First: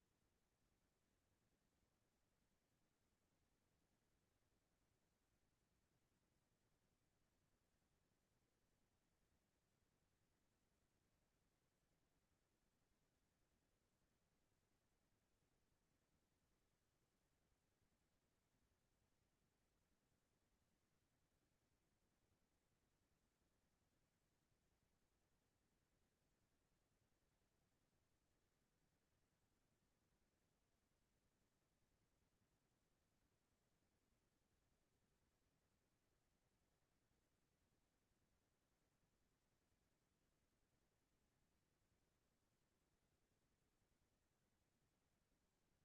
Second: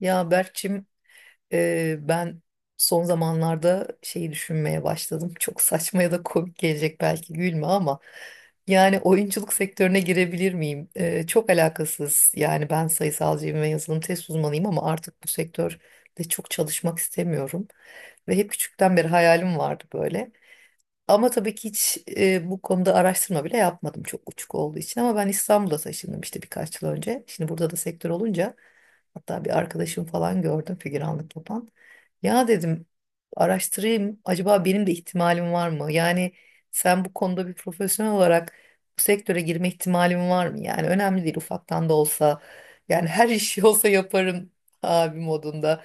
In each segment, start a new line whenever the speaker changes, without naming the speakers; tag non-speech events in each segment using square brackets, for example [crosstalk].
Ya Berkçim, ben son zamanlarda şeyi düşünmeye başladım. [laughs] Çok saçma ya da komik gelecek belki gülme ama yani oyunculuk sektörüne girebilir miyim? Çok alakasız. Yani ben sayısalcıyım ve yazılım test uzmanıyım ama artık bu sektörde çok çalışmak istemiyorum. Ve hep küçükten beri hayalim vardı böyle. Ama tabii ki hiç bu konuda araştırma bile yapmadım çok uçuk olduğu için. Ama ben İstanbul'a taşındım işte birkaç yıl önce. Şimdi burada da sektör olunca hatta bir arkadaşım falan gördüm figüranlık yapan. Ya dedim araştırayım acaba benim de ihtimalim var mı? Yani sen bu konuda bir profesyonel olarak bu sektöre girme ihtimalim var mı? Yani önemli değil ufaktan da olsa, yani her [laughs] işi olsa yaparım abi modunda.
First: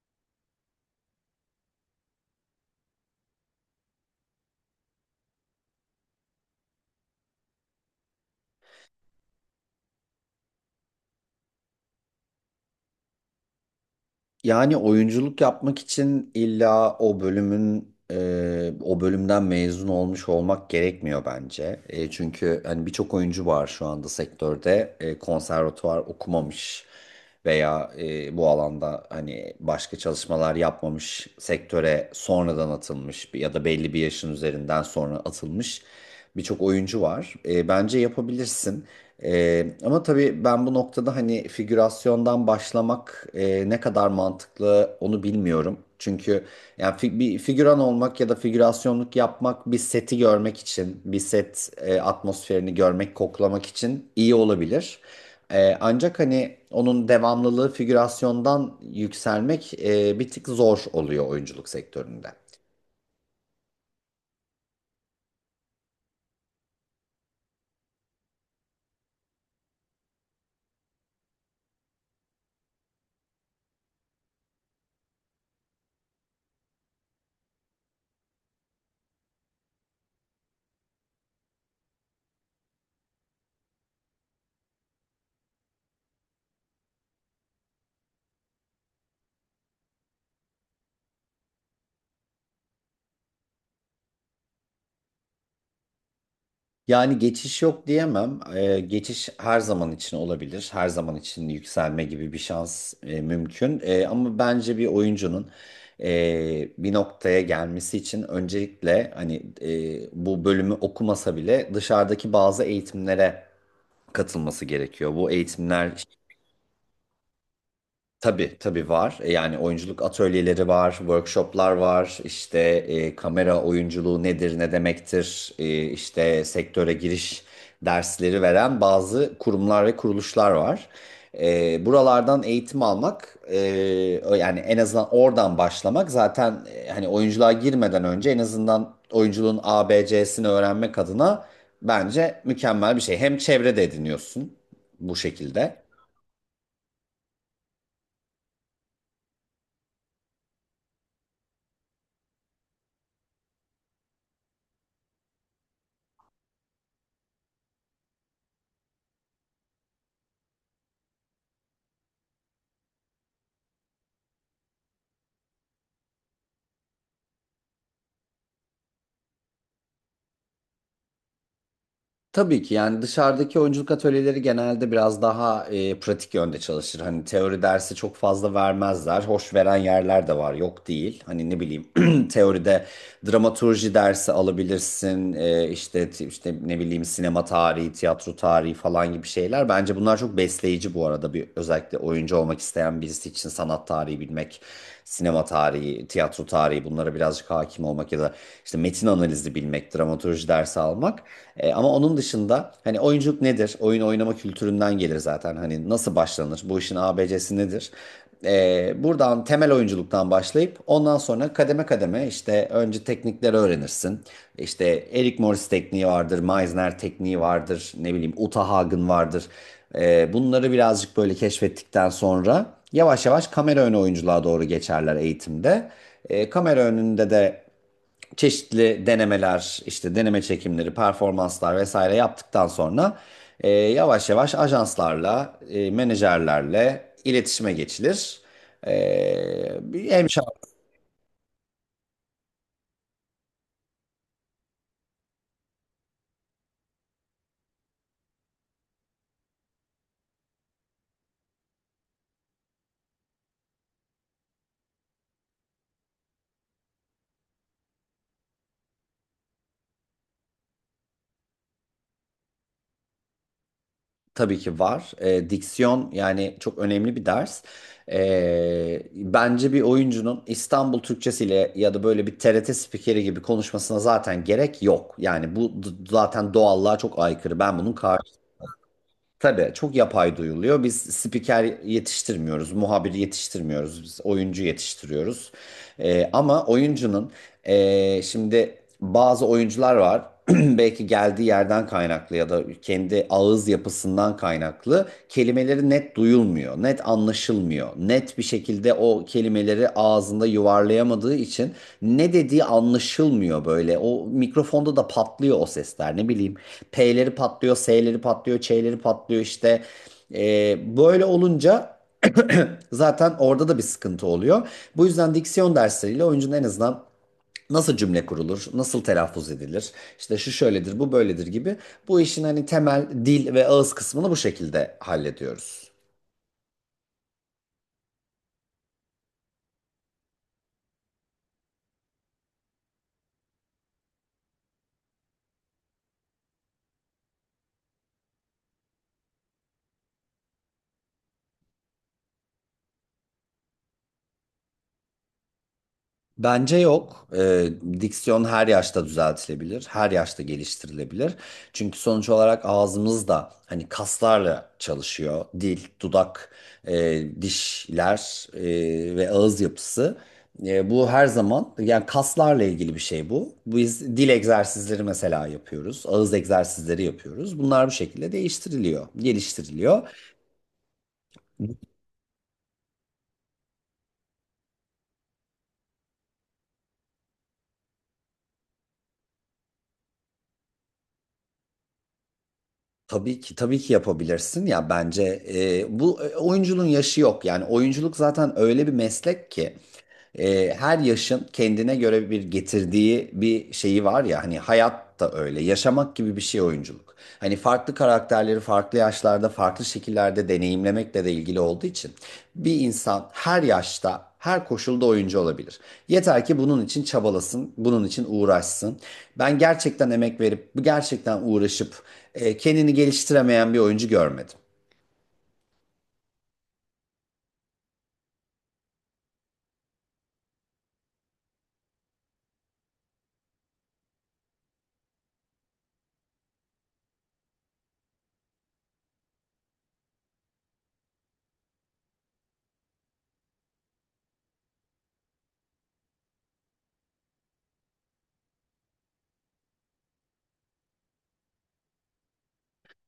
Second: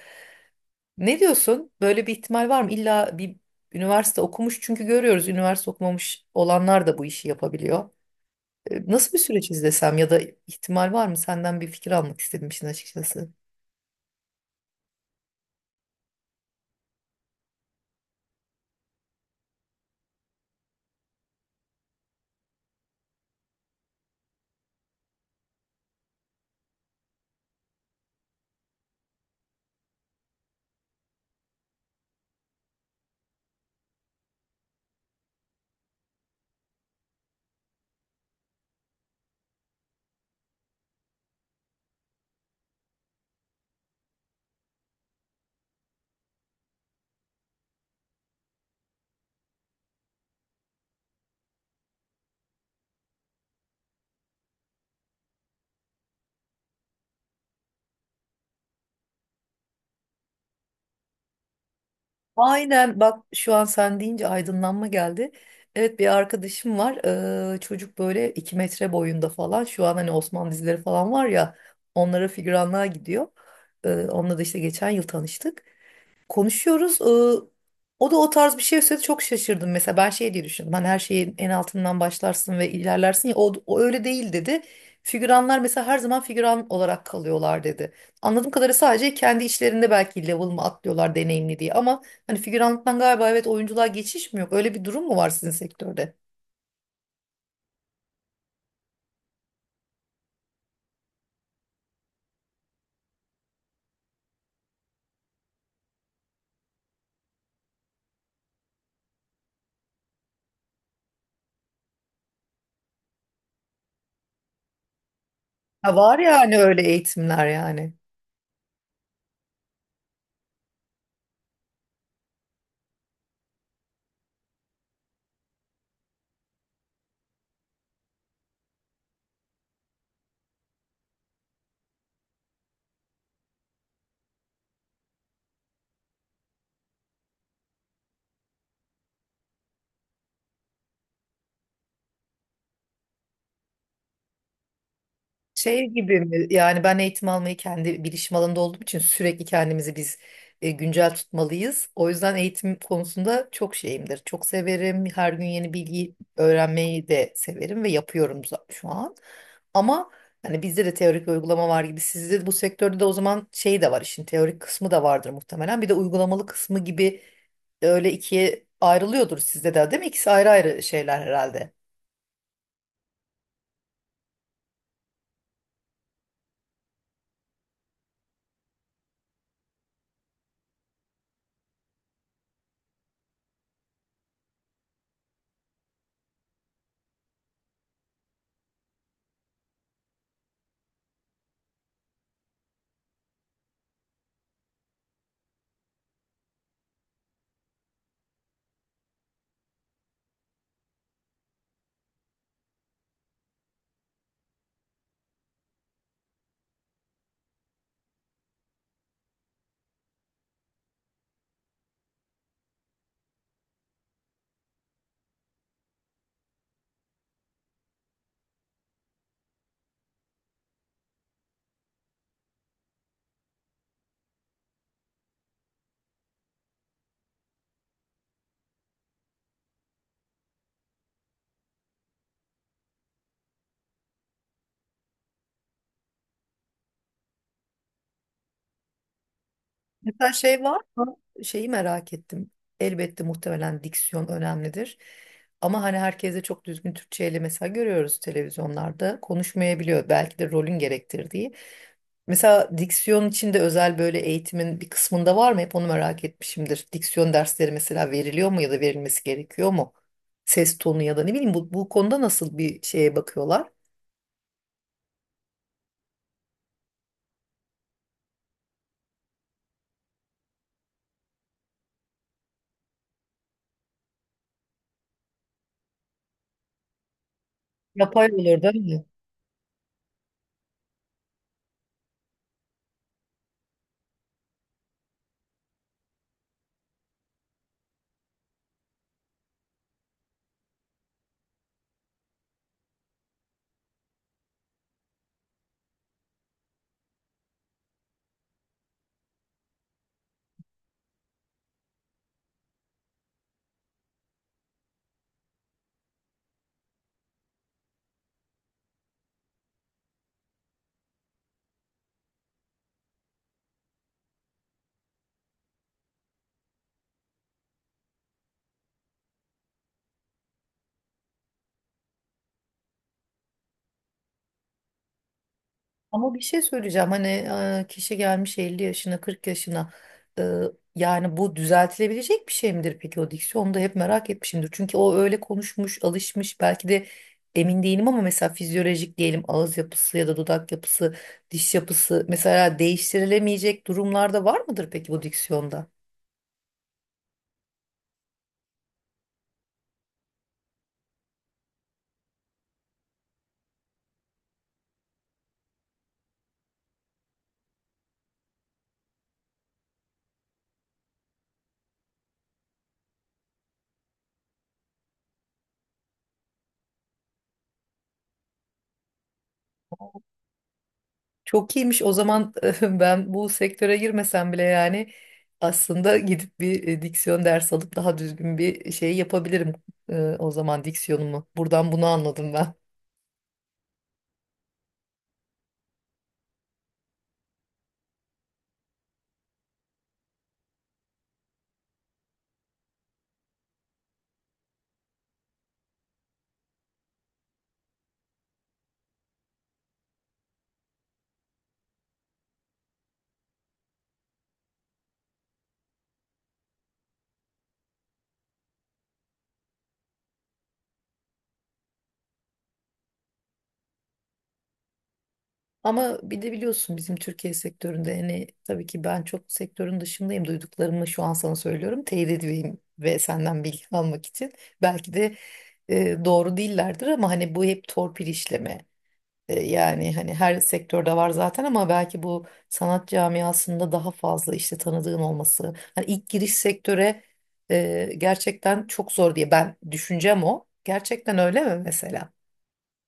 Ne diyorsun? Böyle bir ihtimal var mı? İlla bir üniversite okumuş, çünkü görüyoruz üniversite okumamış olanlar da bu işi yapabiliyor. Nasıl bir süreç izlesem ya da ihtimal var mı? Senden bir fikir almak istedim işin açıkçası.
Yani oyunculuk yapmak için illa o bölümün o bölümden mezun olmuş olmak gerekmiyor bence. Çünkü hani birçok oyuncu var şu anda sektörde konservatuvar okumamış veya bu alanda hani başka çalışmalar yapmamış sektöre sonradan atılmış ya da belli bir yaşın üzerinden sonra atılmış birçok oyuncu var. Bence yapabilirsin. Ama tabii ben bu noktada hani figürasyondan başlamak ne kadar mantıklı onu bilmiyorum. Çünkü yani bir figüran olmak ya da figürasyonluk yapmak bir seti görmek için, bir set atmosferini görmek, koklamak için iyi olabilir. Ancak hani onun devamlılığı figürasyondan yükselmek bir tık zor oluyor oyunculuk sektöründe.
Aynen, bak şu an sen deyince aydınlanma geldi. Evet, bir arkadaşım var. Çocuk böyle 2 metre boyunda falan. Şu an hani Osmanlı dizileri falan var ya, onlara figüranlığa gidiyor. Onunla da işte geçen yıl tanıştık, konuşuyoruz. O da o tarz bir şey söyledi, çok şaşırdım. Mesela ben şey diye düşündüm. Hani her şeyin en altından başlarsın ve ilerlersin ya, o öyle değil dedi. Figüranlar mesela her zaman figüran olarak kalıyorlar dedi. Anladığım kadarıyla sadece kendi içlerinde belki level mı atlıyorlar deneyimli diye. Ama hani figüranlıktan galiba, evet, oyunculuğa geçiş mi yok? Öyle bir durum mu var sizin sektörde?
Yani geçiş yok diyemem. Geçiş her zaman için olabilir. Her zaman için yükselme gibi bir şans mümkün. Ama bence bir oyuncunun bir noktaya gelmesi için öncelikle hani bu bölümü okumasa bile dışarıdaki bazı eğitimlere katılması gerekiyor. Bu eğitimler.
Ha, var yani, öyle eğitimler yani.
Tabii tabii var. Yani oyunculuk atölyeleri var, workshoplar var. İşte kamera oyunculuğu nedir, ne demektir? İşte sektöre giriş dersleri veren bazı kurumlar ve kuruluşlar var. Buralardan eğitim almak, yani en azından oradan başlamak zaten hani oyunculuğa girmeden önce en azından oyunculuğun ABC'sini öğrenmek adına bence mükemmel bir şey. Hem çevrede ediniyorsun bu şekilde.
Şey gibi mi? Yani ben eğitim almayı, kendi bilişim alanında olduğum için sürekli kendimizi biz güncel tutmalıyız. O yüzden eğitim konusunda çok şeyimdir. Çok severim. Her gün yeni bilgi öğrenmeyi de severim ve yapıyorum şu an. Ama hani bizde de teorik ve uygulama var gibi. Sizde de, bu sektörde de o zaman şey de var, işin teorik kısmı da vardır muhtemelen. Bir de uygulamalı kısmı gibi, öyle ikiye ayrılıyordur sizde de değil mi? İkisi ayrı ayrı şeyler herhalde.
Tabii ki yani dışarıdaki oyunculuk atölyeleri genelde biraz daha pratik yönde çalışır. Hani teori dersi çok fazla vermezler. Hoş veren yerler de var, yok değil. Hani ne bileyim [clears throat] teoride dramaturji dersi alabilirsin. E, işte işte ne bileyim sinema tarihi, tiyatro tarihi falan gibi şeyler. Bence bunlar çok besleyici bu arada bir özellikle oyuncu olmak isteyen birisi için sanat tarihi bilmek, sinema tarihi, tiyatro tarihi, bunlara birazcık hakim olmak ya da işte metin analizi bilmek, dramaturji dersi almak. Ama onun dışında hani oyunculuk nedir? Oyun oynama kültüründen gelir zaten. Hani nasıl başlanır? Bu işin ABC'si nedir? Buradan temel oyunculuktan başlayıp ondan sonra kademe kademe işte önce teknikleri öğrenirsin. İşte Eric Morris tekniği vardır, Meisner tekniği vardır. Ne bileyim Uta Hagen vardır. Bunları birazcık böyle keşfettikten sonra yavaş yavaş kamera önü oyunculuğa doğru geçerler eğitimde. Kamera önünde de çeşitli denemeler, işte deneme çekimleri, performanslar vesaire yaptıktan sonra yavaş yavaş ajanslarla, menajerlerle iletişime geçilir. E, bir
Mesela
hemşire
şey var mı? Şeyi merak ettim. Elbette muhtemelen diksiyon önemlidir. Ama hani herkes de çok düzgün Türkçeyle mesela, görüyoruz televizyonlarda. Konuşmayabiliyor belki de rolün gerektirdiği. Mesela diksiyon için de özel böyle eğitimin bir kısmında var mı? Hep onu merak etmişimdir. Diksiyon dersleri mesela veriliyor mu ya da verilmesi gerekiyor mu? Ses tonu ya da ne bileyim, bu konuda nasıl bir şeye bakıyorlar?
Tabii ki var. Diksiyon yani çok önemli bir ders. Bence bir oyuncunun İstanbul Türkçesiyle ya da böyle bir TRT spikeri gibi konuşmasına zaten gerek yok. Yani bu zaten doğallığa çok aykırı. Ben bunun
Yapay
karşı.
olur değil mi?
Tabii çok yapay duyuluyor. Biz spiker yetiştirmiyoruz, muhabir yetiştirmiyoruz, biz oyuncu yetiştiriyoruz. Ama oyuncunun şimdi bazı oyuncular var. [clears throat] Belki geldiği yerden kaynaklı ya da kendi ağız yapısından kaynaklı kelimeleri net duyulmuyor, net anlaşılmıyor. Net bir şekilde o kelimeleri ağzında yuvarlayamadığı için ne dediği anlaşılmıyor böyle. O mikrofonda da patlıyor o sesler, ne bileyim. P'leri patlıyor, S'leri patlıyor, Ç'leri patlıyor işte. Böyle olunca [clears throat] zaten orada da bir sıkıntı oluyor. Bu yüzden diksiyon dersleriyle oyuncunun en azından nasıl cümle kurulur, nasıl telaffuz edilir, işte şu şöyledir, bu böyledir gibi bu işin hani temel dil ve ağız kısmını bu şekilde hallediyoruz.
Ama bir şey söyleyeceğim, hani kişi gelmiş 50 yaşına, 40 yaşına, e, yani bu düzeltilebilecek bir şey midir peki o diksiyon? Onu da hep merak etmişimdir. Çünkü o öyle konuşmuş, alışmış belki de, emin değilim, ama mesela fizyolojik diyelim, ağız yapısı ya da dudak yapısı, diş yapısı mesela değiştirilemeyecek durumlarda var mıdır peki bu diksiyonda?
Bence yok. Diksiyon her yaşta düzeltilebilir, her yaşta geliştirilebilir. Çünkü sonuç olarak ağzımız da hani kaslarla çalışıyor. Dil, dudak, dişler ve ağız yapısı. Bu her zaman yani kaslarla ilgili bir şey bu. Biz dil egzersizleri mesela yapıyoruz, ağız egzersizleri yapıyoruz. Bunlar bu şekilde değiştiriliyor, geliştiriliyor.
Çok iyiymiş. O zaman [laughs] ben bu sektöre girmesem bile yani aslında gidip bir diksiyon dersi alıp daha düzgün bir şey yapabilirim o zaman diksiyonumu. Buradan bunu anladım ben.
Tabii ki tabii ki yapabilirsin ya, bence oyunculuğun yaşı yok, yani oyunculuk zaten öyle bir meslek ki her yaşın kendine göre bir getirdiği bir şeyi var ya, hani hayat da öyle, yaşamak gibi bir şey oyunculuk. Hani farklı karakterleri farklı yaşlarda farklı şekillerde deneyimlemekle de ilgili olduğu için bir insan her yaşta her koşulda oyuncu olabilir. Yeter ki bunun için çabalasın, bunun için uğraşsın. Ben gerçekten emek verip, gerçekten uğraşıp kendini geliştiremeyen bir oyuncu görmedim.
Ama bir de biliyorsun bizim Türkiye sektöründe, hani tabii ki ben çok sektörün dışındayım. Duyduklarımı şu an sana söylüyorum. Teyit edeyim ve senden bilgi almak için. Belki de doğru değillerdir ama hani bu hep torpil işleme. Yani hani her sektörde var zaten ama belki bu sanat camiasında daha fazla, işte tanıdığın olması. Hani ilk giriş sektöre gerçekten çok zor diye, ben düşüncem o. Gerçekten öyle mi mesela?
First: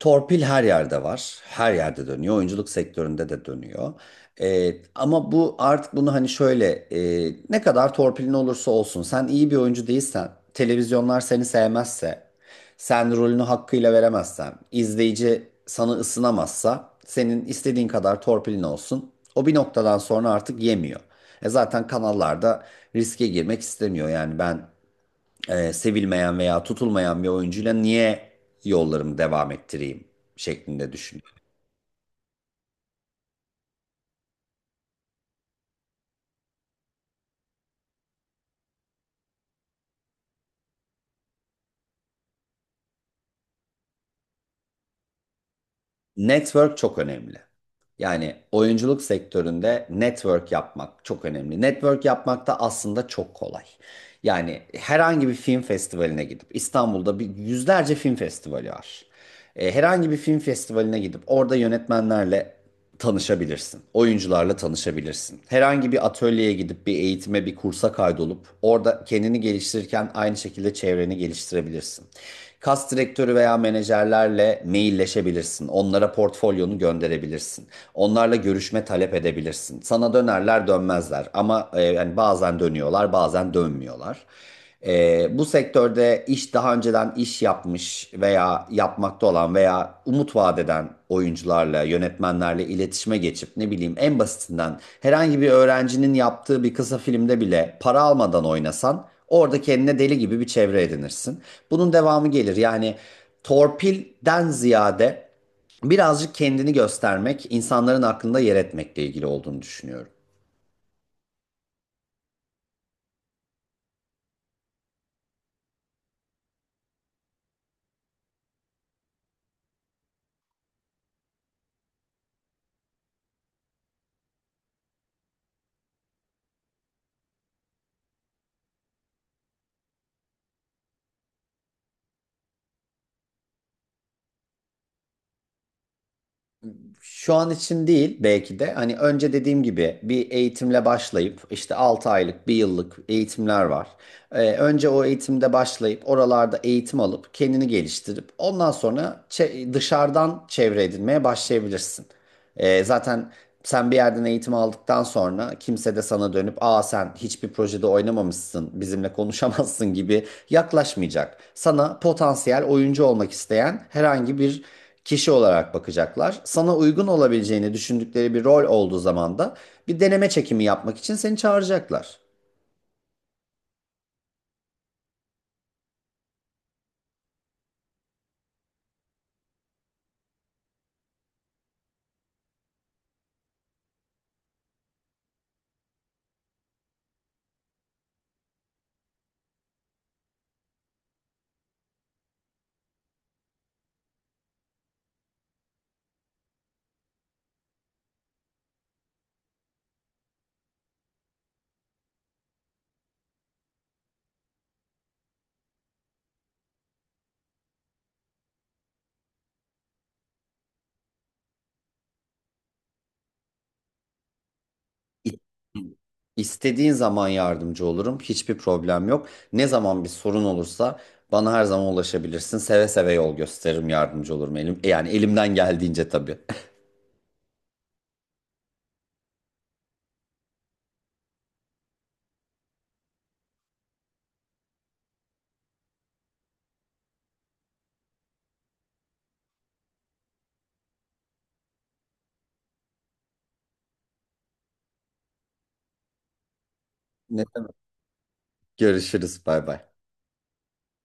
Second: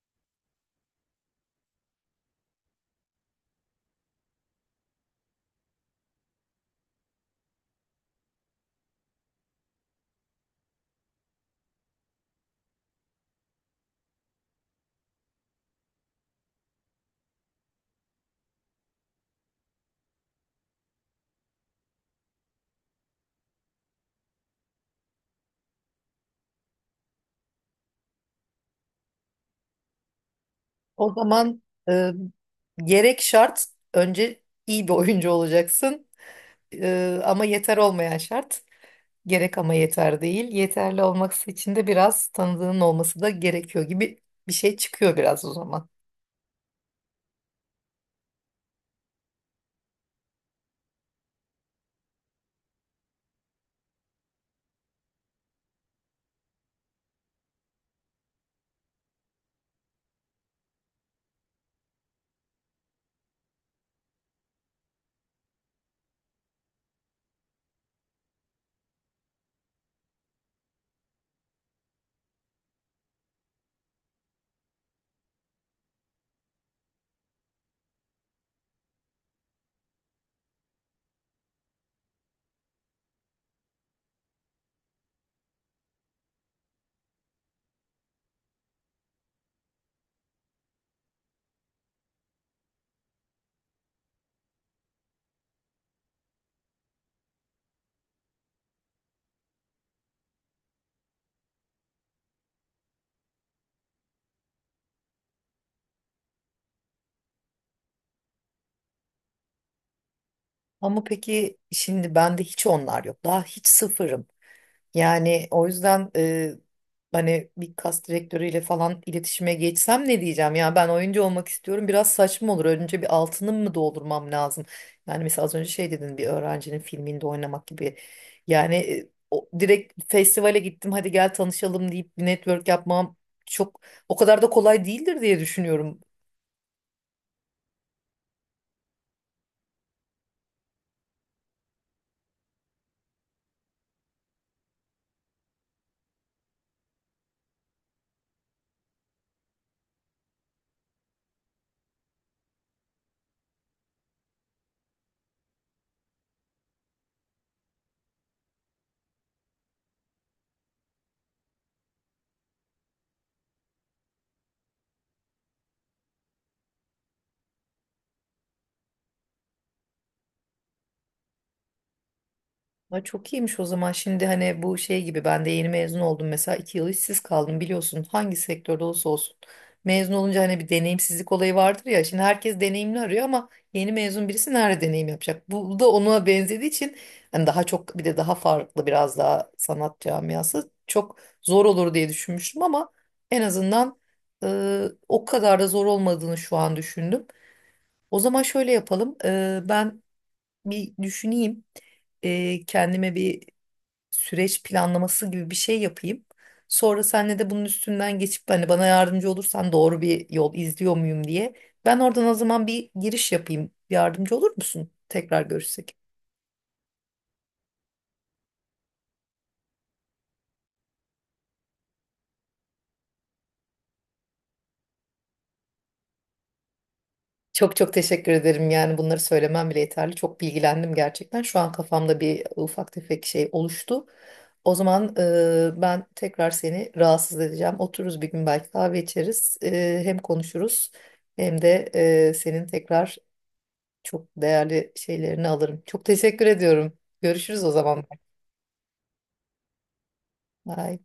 Torpil her yerde var. Her yerde dönüyor. Oyunculuk sektöründe de dönüyor. Ama bu artık bunu hani şöyle, ne kadar torpilin olursa olsun sen iyi bir oyuncu değilsen, televizyonlar seni sevmezse, sen rolünü hakkıyla veremezsen, izleyici sana ısınamazsa senin istediğin kadar torpilin olsun. O bir noktadan sonra artık yemiyor. E zaten kanallarda riske girmek istemiyor. Yani ben sevilmeyen veya tutulmayan bir oyuncuyla niye yollarımı devam ettireyim şeklinde
O
düşün.
zaman e, gerek şart, önce iyi bir oyuncu olacaksın. Ama yeter olmayan şart. Gerek ama yeter değil. Yeterli olması için de biraz tanıdığın olması da gerekiyor gibi bir şey çıkıyor biraz o zaman.
Network çok önemli. Yani oyunculuk sektöründe network yapmak çok önemli. Network yapmak da aslında çok kolay. Yani herhangi bir film festivaline gidip, İstanbul'da bir yüzlerce film festivali var. Herhangi bir film festivaline gidip orada yönetmenlerle tanışabilirsin. Oyuncularla tanışabilirsin. Herhangi bir atölyeye gidip bir eğitime, bir kursa kaydolup orada kendini geliştirirken aynı şekilde çevreni geliştirebilirsin. Kas direktörü veya menajerlerle mailleşebilirsin. Onlara portfolyonu gönderebilirsin. Onlarla görüşme talep edebilirsin. Sana dönerler dönmezler ama yani bazen dönüyorlar bazen dönmüyorlar. Bu sektörde iş daha önceden iş yapmış veya yapmakta olan veya umut vaat eden oyuncularla, yönetmenlerle iletişime geçip, ne bileyim, en basitinden herhangi bir öğrencinin yaptığı bir kısa filmde bile para almadan oynasan, orada kendine deli gibi bir çevre edinirsin. Bunun devamı gelir. Yani torpilden ziyade birazcık kendini göstermek, insanların aklında yer etmekle ilgili olduğunu düşünüyorum.
Ama peki şimdi bende hiç onlar yok. Daha hiç sıfırım. Yani o yüzden hani bir kas direktörüyle falan iletişime geçsem ne diyeceğim? Ya, ben oyuncu olmak istiyorum. Biraz saçma olur. Önce bir altını mı doldurmam lazım? Yani mesela az önce şey dedin, bir öğrencinin filminde oynamak gibi. Yani direkt festivale gittim hadi gel tanışalım deyip bir network yapmam çok, o kadar da kolay değildir diye düşünüyorum.
Şu an için değil belki de, hani önce dediğim gibi bir eğitimle başlayıp işte 6 aylık, 1 yıllık eğitimler var. Önce o eğitimde başlayıp oralarda eğitim alıp kendini geliştirip ondan sonra dışarıdan çevre edinmeye başlayabilirsin. Zaten sen bir yerden eğitim aldıktan sonra kimse de sana dönüp aa sen hiçbir projede oynamamışsın, bizimle konuşamazsın gibi yaklaşmayacak. Sana potansiyel oyuncu olmak isteyen herhangi bir kişi olarak bakacaklar. Sana uygun olabileceğini düşündükleri bir rol olduğu zaman da bir deneme çekimi yapmak için seni çağıracaklar.
Ay, çok iyiymiş o zaman. Şimdi hani bu şey gibi, ben de yeni mezun oldum. Mesela 2 yıl işsiz kaldım biliyorsun. Hangi sektörde olursa olsun. Mezun olunca hani bir deneyimsizlik olayı vardır ya. Şimdi herkes deneyimli arıyor ama yeni mezun birisi nerede deneyim yapacak? Bu da ona benzediği için hani daha çok, bir de daha farklı, biraz daha sanat camiası çok zor olur diye düşünmüştüm ama en azından o kadar da zor olmadığını şu an düşündüm. O zaman şöyle yapalım. Ben bir düşüneyim, kendime bir süreç planlaması gibi bir şey yapayım. Sonra senle de bunun üstünden geçip, hani bana yardımcı olursan doğru bir yol izliyor muyum diye. Ben oradan o zaman bir giriş yapayım. Yardımcı olur musun?
İ-
Tekrar görüşsek.
İstediğin zaman yardımcı olurum. Hiçbir problem yok. Ne zaman bir sorun olursa bana her zaman ulaşabilirsin. Seve seve yol gösteririm, yardımcı olurum elim. Yani elimden geldiğince tabii. [laughs]
Çok çok teşekkür ederim. Yani bunları söylemem bile yeterli. Çok bilgilendim gerçekten. Şu an kafamda bir ufak tefek şey oluştu. O zaman ben tekrar seni rahatsız edeceğim. Otururuz bir gün belki, kahve içeriz. Hem konuşuruz hem de senin tekrar çok değerli şeylerini alırım. Çok teşekkür ediyorum.
Ne
Görüşürüz o
demek?
zaman.
Görüşürüz. Bay bay.
Bye.